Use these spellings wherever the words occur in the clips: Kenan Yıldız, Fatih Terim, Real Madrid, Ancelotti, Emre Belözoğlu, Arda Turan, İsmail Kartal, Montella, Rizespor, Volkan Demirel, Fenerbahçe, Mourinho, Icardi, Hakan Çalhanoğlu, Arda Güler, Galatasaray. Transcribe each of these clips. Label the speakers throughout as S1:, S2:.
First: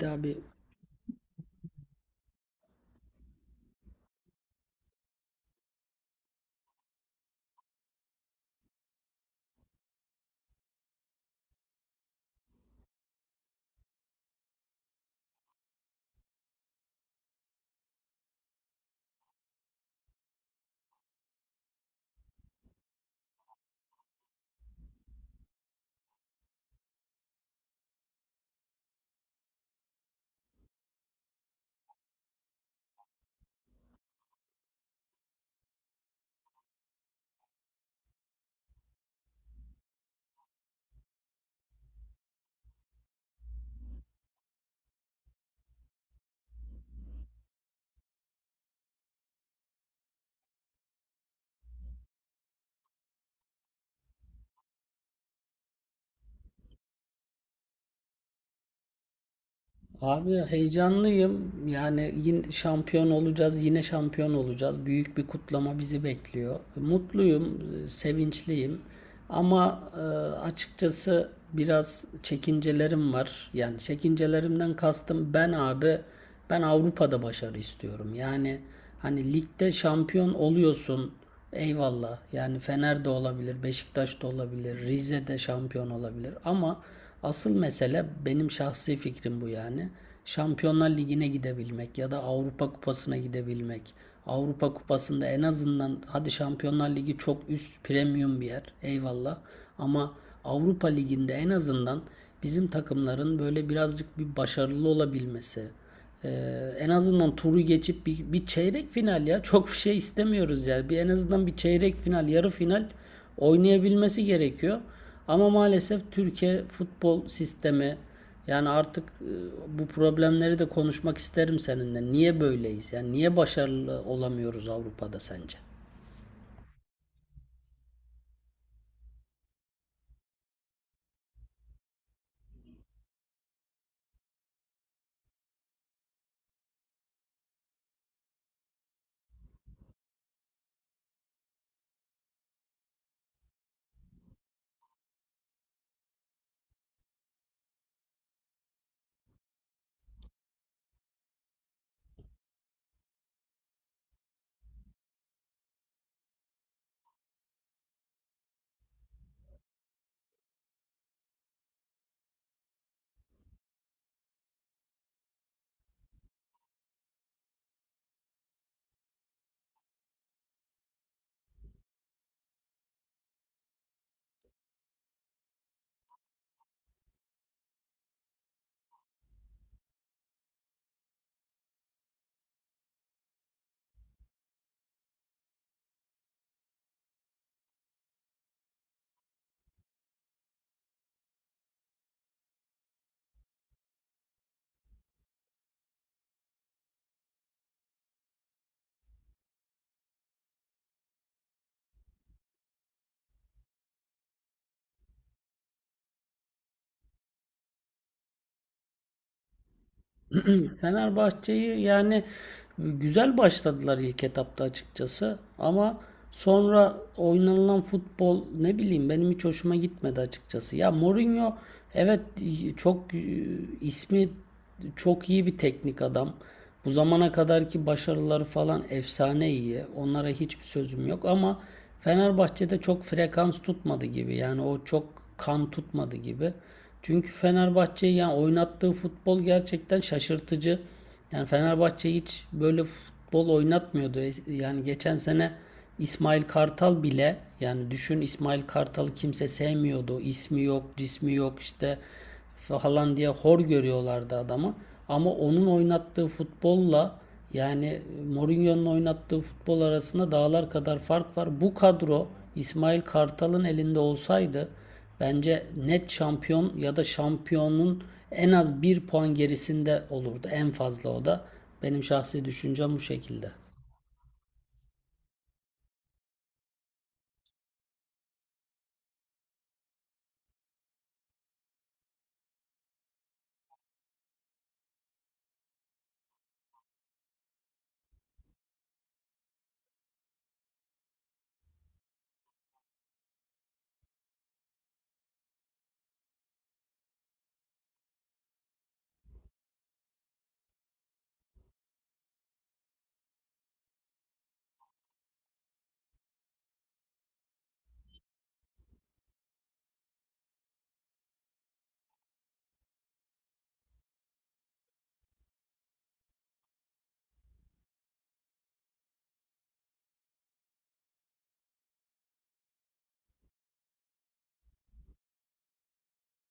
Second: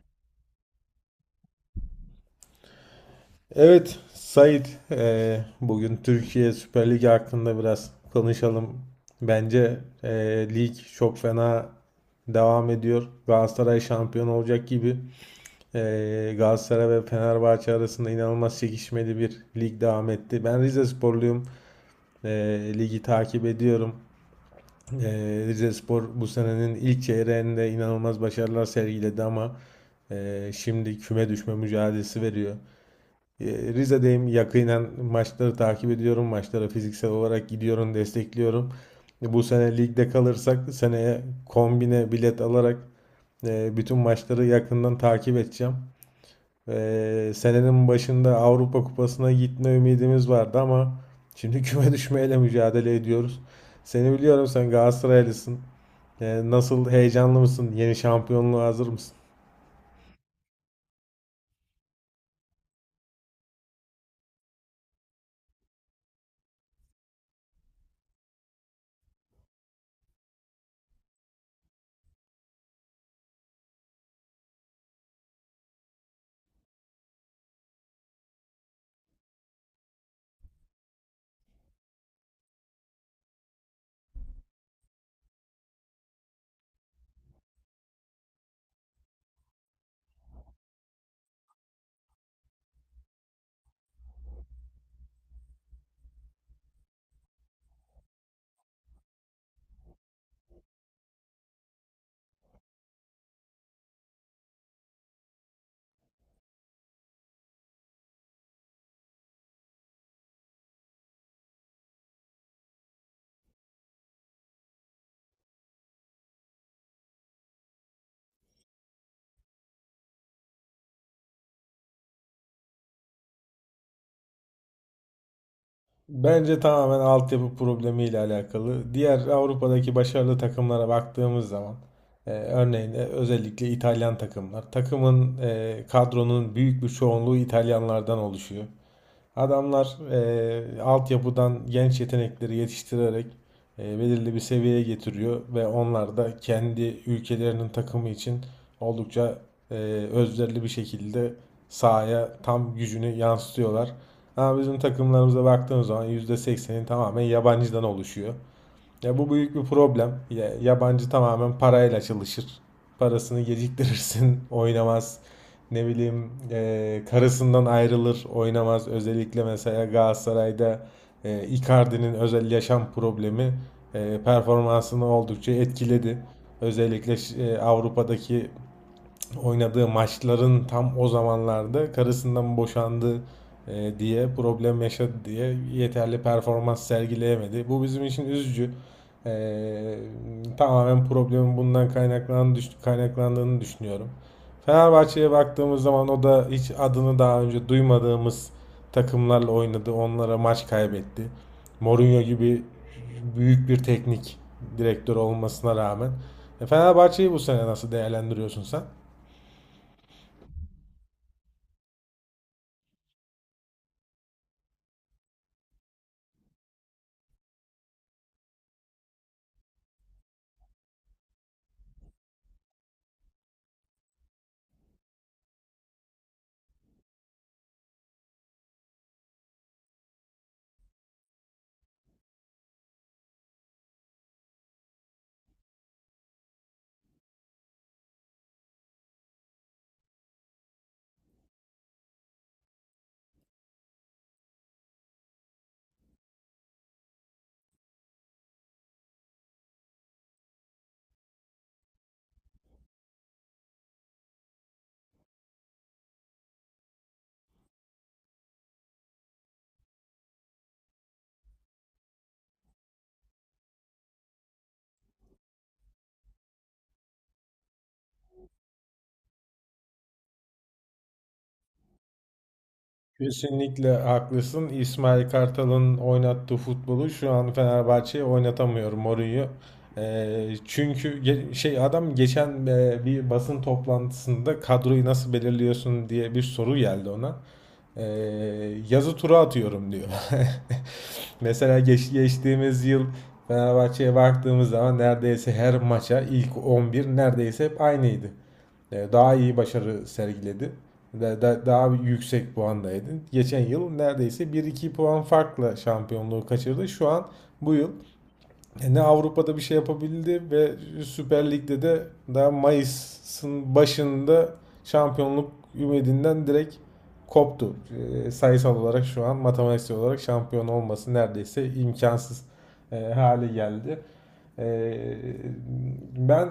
S1: Daha bir
S2: Evet, Sait, bugün Türkiye Süper Ligi hakkında biraz konuşalım. Bence lig çok fena devam ediyor. Galatasaray şampiyon olacak gibi. Galatasaray ve Fenerbahçe arasında inanılmaz çekişmeli bir lig devam etti. Ben Rizesporluyum. Ligi takip ediyorum. Rizespor bu senenin ilk çeyreğinde inanılmaz başarılar sergiledi ama şimdi küme düşme mücadelesi veriyor. E, Rize'deyim. Yakinen maçları takip ediyorum. Maçlara fiziksel olarak gidiyorum, destekliyorum. Bu sene ligde kalırsak seneye kombine bilet alarak bütün maçları yakından takip edeceğim. Senenin başında Avrupa Kupası'na gitme ümidimiz vardı ama şimdi küme düşmeyle mücadele ediyoruz. Seni biliyorum, sen Galatasaraylısın. Nasıl, heyecanlı mısın? Yeni şampiyonluğa hazır mısın?
S1: Abi heyecanlıyım. Yani yine şampiyon olacağız, yine şampiyon olacağız. Büyük bir kutlama bizi bekliyor. Mutluyum, sevinçliyim. Ama açıkçası biraz çekincelerim var. Yani çekincelerimden kastım ben abi, ben Avrupa'da başarı istiyorum. Yani hani ligde şampiyon oluyorsun. Eyvallah. Yani Fener de olabilir, Beşiktaş da olabilir, Rize de şampiyon olabilir. Ama asıl mesele benim şahsi fikrim bu yani. Şampiyonlar Ligi'ne gidebilmek ya da Avrupa Kupası'na gidebilmek. Avrupa Kupası'nda en azından hadi Şampiyonlar Ligi çok üst premium bir yer. Eyvallah. Ama Avrupa Ligi'nde en azından bizim takımların böyle birazcık bir başarılı olabilmesi, en azından turu geçip bir çeyrek final ya. Çok bir şey istemiyoruz yani. Bir en azından bir çeyrek final, yarı final oynayabilmesi gerekiyor. Ama maalesef Türkiye futbol sistemi yani artık bu problemleri de konuşmak isterim seninle. Niye böyleyiz? Yani niye başarılı olamıyoruz Avrupa'da sence?
S2: Bence tamamen altyapı problemiyle alakalı. Diğer Avrupa'daki başarılı takımlara baktığımız zaman örneğin özellikle İtalyan takımlar. Takımın kadronun büyük bir çoğunluğu İtalyanlardan oluşuyor. Adamlar altyapıdan genç yetenekleri yetiştirerek belirli bir seviyeye getiriyor ve onlar da kendi ülkelerinin takımı için oldukça eee özverili bir şekilde sahaya tam gücünü yansıtıyorlar. Ama bizim takımlarımıza baktığımız zaman yüzde seksenin tamamen yabancıdan oluşuyor. Ya bu büyük bir problem. Yabancı tamamen parayla çalışır. Parasını geciktirirsin, oynamaz. Ne bileyim, karısından ayrılır, oynamaz. Özellikle mesela Galatasaray'da Icardi'nin özel yaşam problemi performansını oldukça etkiledi. Özellikle Avrupa'daki oynadığı maçların tam o zamanlarda karısından boşandı diye problem yaşadı diye yeterli performans sergileyemedi. Bu bizim için üzücü. E, tamamen problemin bundan kaynaklandığını düşünüyorum. Fenerbahçe'ye baktığımız zaman o da hiç adını daha önce duymadığımız takımlarla oynadı. Onlara maç kaybetti. Mourinho gibi büyük bir teknik direktör olmasına rağmen. Fenerbahçe'yi bu sene nasıl değerlendiriyorsun sen?
S1: Fenerbahçe'yi yani güzel başladılar ilk etapta açıkçası ama sonra oynanılan futbol ne bileyim benim hiç hoşuma gitmedi açıkçası. Ya Mourinho evet çok ismi çok iyi bir teknik adam. Bu zamana kadarki başarıları falan efsane iyi. Onlara hiçbir sözüm yok ama Fenerbahçe'de çok frekans tutmadı gibi. Yani o çok kan tutmadı gibi. Çünkü Fenerbahçe'yi yani oynattığı futbol gerçekten şaşırtıcı. Yani Fenerbahçe hiç böyle futbol oynatmıyordu. Yani geçen sene İsmail Kartal bile yani düşün İsmail Kartal'ı kimse sevmiyordu. İsmi yok, cismi yok işte falan diye hor görüyorlardı adamı. Ama onun oynattığı futbolla yani Mourinho'nun oynattığı futbol arasında dağlar kadar fark var. Bu kadro İsmail Kartal'ın elinde olsaydı bence net şampiyon ya da şampiyonun en az bir puan gerisinde olurdu. En fazla o da. Benim şahsi düşüncem bu şekilde.
S2: Kesinlikle haklısın. İsmail Kartal'ın oynattığı futbolu şu an Fenerbahçe'ye oynatamıyor Mourinho. Çünkü adam geçen bir basın toplantısında kadroyu nasıl belirliyorsun diye bir soru geldi ona. Eee, yazı tura atıyorum diyor. Mesela geçtiğimiz yıl Fenerbahçe'ye baktığımız zaman neredeyse her maça ilk 11 neredeyse hep aynıydı. Daha iyi başarı sergiledi, daha yüksek puandaydı. Geçen yıl neredeyse bir iki puan farkla şampiyonluğu kaçırdı. Şu an, bu yıl, ne Avrupa'da bir şey yapabildi ve Süper Lig'de de daha Mayıs'ın başında şampiyonluk ümidinden direkt koptu. Sayısal olarak şu an matematiksel olarak şampiyon olması neredeyse imkansız hale geldi. Ee, ben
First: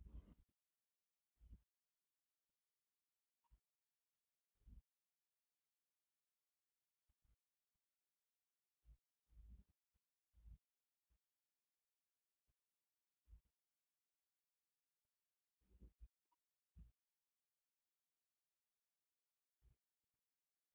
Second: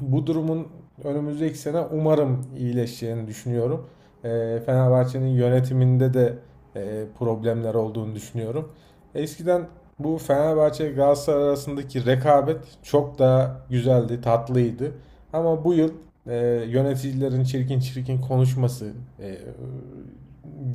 S2: bu durumun önümüzdeki sene umarım iyileşeceğini düşünüyorum. Fenerbahçe'nin yönetiminde de problemler olduğunu düşünüyorum. Eskiden bu Fenerbahçe Galatasaray arasındaki rekabet çok daha güzeldi, tatlıydı. Ama bu yıl e, yöneticilerin çirkin çirkin konuşması e,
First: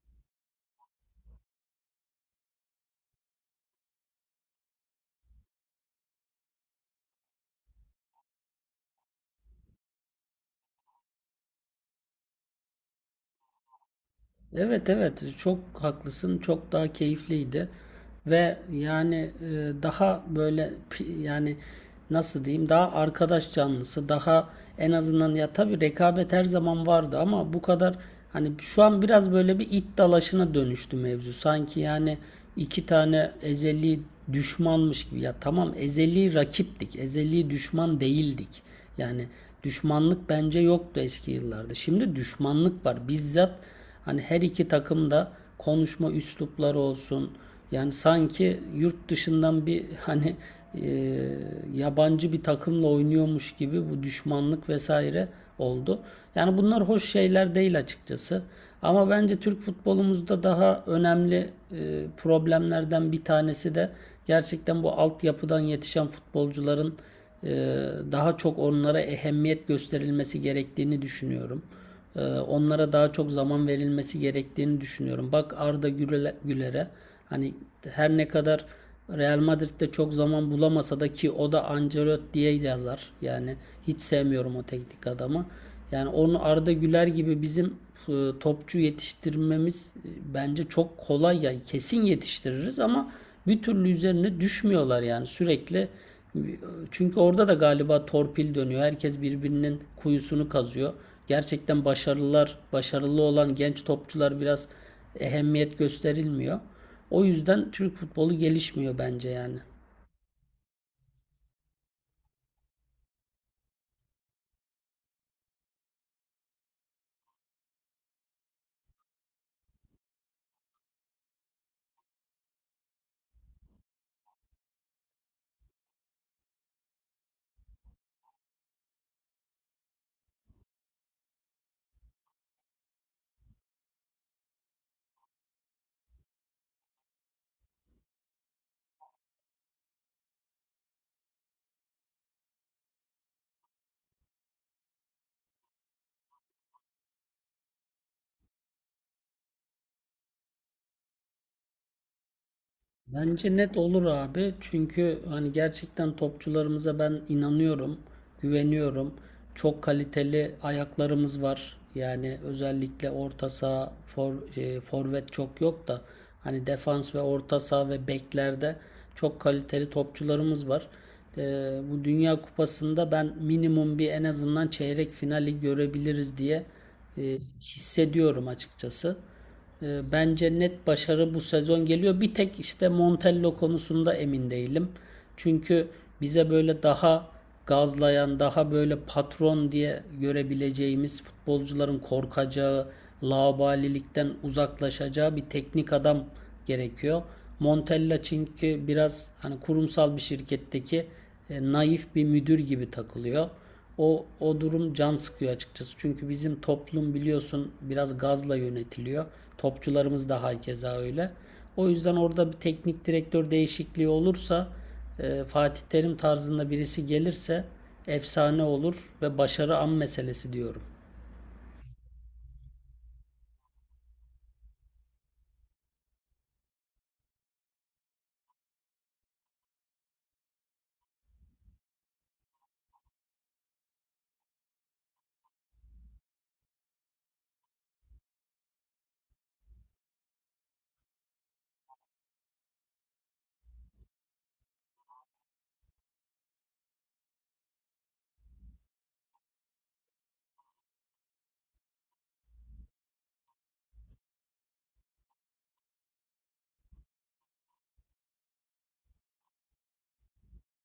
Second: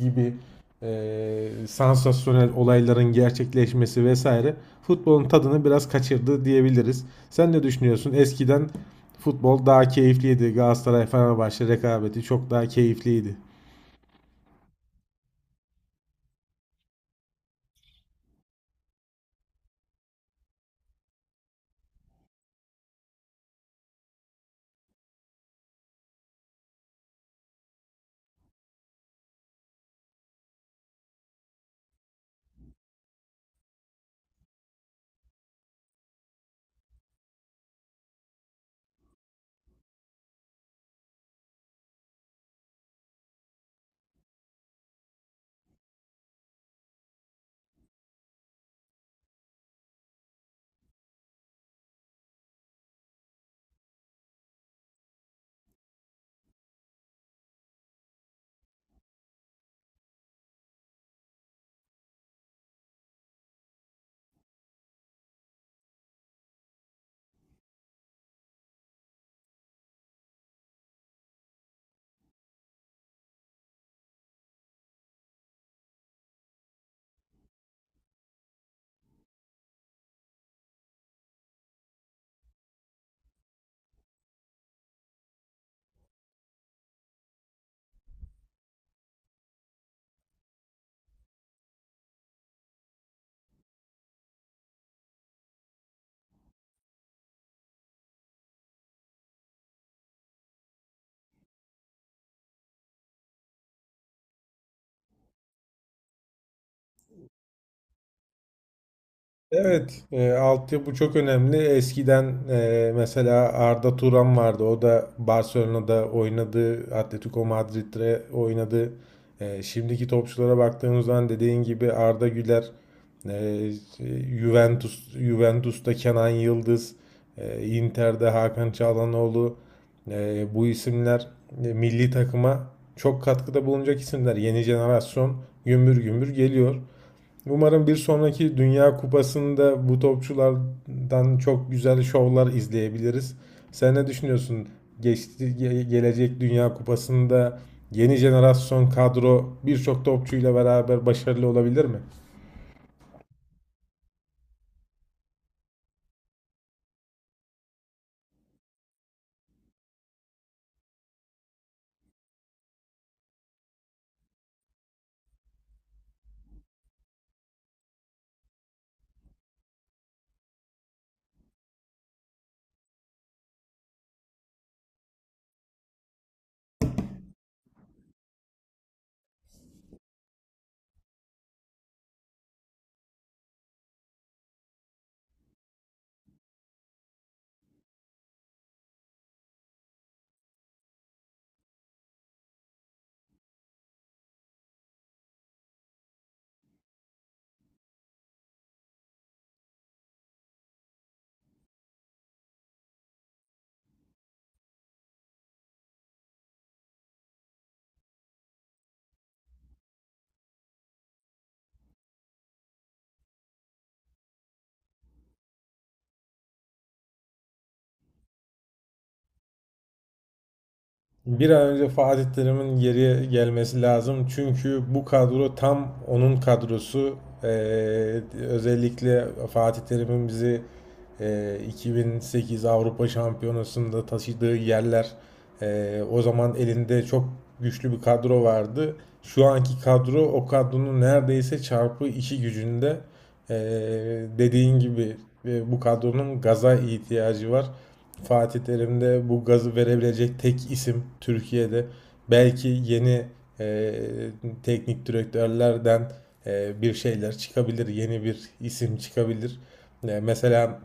S2: gibi sansasyonel olayların gerçekleşmesi vesaire futbolun tadını biraz kaçırdı diyebiliriz. Sen ne düşünüyorsun? Eskiden futbol daha keyifliydi. Galatasaray Fenerbahçe rekabeti çok daha keyifliydi.
S1: Evet evet çok haklısın çok daha keyifliydi ve yani daha böyle yani nasıl diyeyim daha arkadaş canlısı daha en azından ya tabii rekabet her zaman vardı ama bu kadar hani şu an biraz böyle bir it dalaşına dönüştü mevzu sanki yani iki tane ezeli düşmanmış gibi ya tamam ezeli rakiptik ezeli düşman değildik yani düşmanlık bence yoktu eski yıllarda şimdi düşmanlık var bizzat. Hani her iki takım da konuşma üslupları olsun. Yani sanki yurt dışından bir hani e, yabancı bir takımla oynuyormuş gibi bu düşmanlık vesaire oldu. Yani bunlar hoş şeyler değil açıkçası. Ama bence Türk futbolumuzda daha önemli problemlerden bir tanesi de gerçekten bu altyapıdan yetişen futbolcuların e, daha çok onlara ehemmiyet gösterilmesi gerektiğini düşünüyorum. Onlara daha çok zaman verilmesi gerektiğini düşünüyorum. Bak Arda Güler'e, hani her ne kadar Real Madrid'de çok zaman bulamasa da ki o da Ancelotti'ye yazar. Yani hiç sevmiyorum o teknik adamı. Yani onu Arda Güler gibi bizim topçu yetiştirmemiz bence çok kolay yani kesin yetiştiririz ama bir türlü üzerine düşmüyorlar yani sürekli çünkü orada da galiba torpil dönüyor. Herkes birbirinin kuyusunu kazıyor gerçekten başarılılar, başarılı olan genç topçular biraz ehemmiyet gösterilmiyor. O yüzden Türk futbolu gelişmiyor bence yani.
S2: Evet, altyapı çok önemli. Eskiden mesela Arda Turan vardı. O da Barcelona'da oynadı, Atletico Madrid'de oynadı. Şimdiki topçulara baktığımız zaman dediğin gibi Arda Güler, e, Juventus'ta Kenan Yıldız, Inter'de Hakan Çalhanoğlu. Bu isimler milli takıma çok katkıda bulunacak isimler. Yeni jenerasyon gümbür gümbür geliyor. Umarım bir sonraki Dünya Kupası'nda bu topçulardan çok güzel şovlar izleyebiliriz. Sen ne düşünüyorsun? Geçti, gelecek Dünya Kupası'nda yeni jenerasyon kadro birçok topçuyla beraber başarılı olabilir mi?
S1: Bence net olur abi. Çünkü hani gerçekten topçularımıza ben inanıyorum, güveniyorum. Çok kaliteli ayaklarımız var. Yani özellikle orta saha, forvet çok yok da hani defans ve orta saha ve beklerde çok kaliteli topçularımız var. E, Bu Dünya Kupası'nda ben minimum bir en azından çeyrek finali görebiliriz diye hissediyorum açıkçası. Bence net başarı bu sezon geliyor. Bir tek işte Montella konusunda emin değilim. Çünkü bize böyle daha gazlayan, daha böyle patron diye görebileceğimiz futbolcuların korkacağı, laubalilikten uzaklaşacağı bir teknik adam gerekiyor. Montella çünkü biraz hani kurumsal bir şirketteki naif bir müdür gibi takılıyor. O durum can sıkıyor açıkçası. Çünkü bizim toplum biliyorsun biraz gazla yönetiliyor. Topçularımız da hakeza öyle. O yüzden orada bir teknik direktör değişikliği olursa Fatih Terim tarzında birisi gelirse efsane olur ve başarı an meselesi diyorum.
S2: Bir an önce Fatih Terim'in geriye gelmesi lazım. Çünkü bu kadro tam onun kadrosu. Ee, özellikle Fatih Terim'in bizi 2008 Avrupa Şampiyonası'nda taşıdığı yerler. O zaman elinde çok güçlü bir kadro vardı. Şu anki kadro o kadronun neredeyse çarpı iki gücünde. Ee, dediğin gibi bu kadronun gaza ihtiyacı var. Fatih Terim'de bu gazı verebilecek tek isim Türkiye'de. Belki yeni e, teknik direktörlerden bir şeyler çıkabilir, yeni bir isim çıkabilir. E, mesela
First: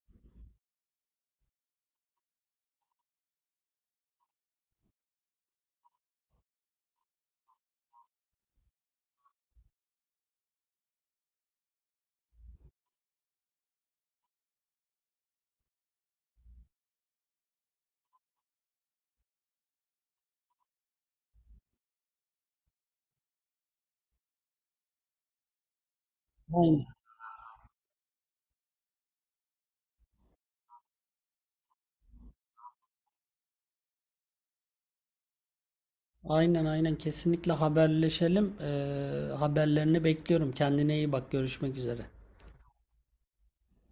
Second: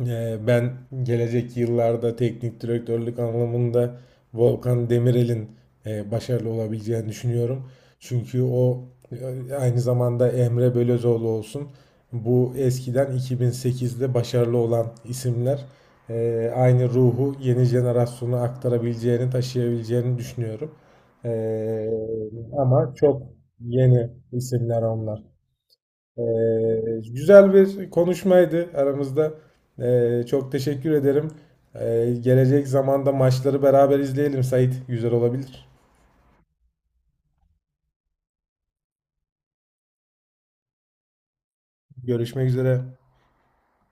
S2: Ben gelecek yıllarda teknik direktörlük anlamında Volkan Demirel'in başarılı olabileceğini düşünüyorum. Çünkü o aynı zamanda Emre Belözoğlu olsun. Bu eskiden 2008'de başarılı olan isimler aynı ruhu yeni jenerasyona taşıyabileceğini düşünüyorum. E, ama çok yeni isimler onlar.
S1: Aynen.
S2: Ee, güzel bir konuşmaydı aramızda. Çok teşekkür ederim. Gelecek zamanda maçları beraber izleyelim Sait. Güzel olabilir.
S1: Aynen, aynen, kesinlikle haberleşelim. Haberlerini bekliyorum. Kendine iyi bak. Görüşmek üzere.
S2: Görüşmek üzere.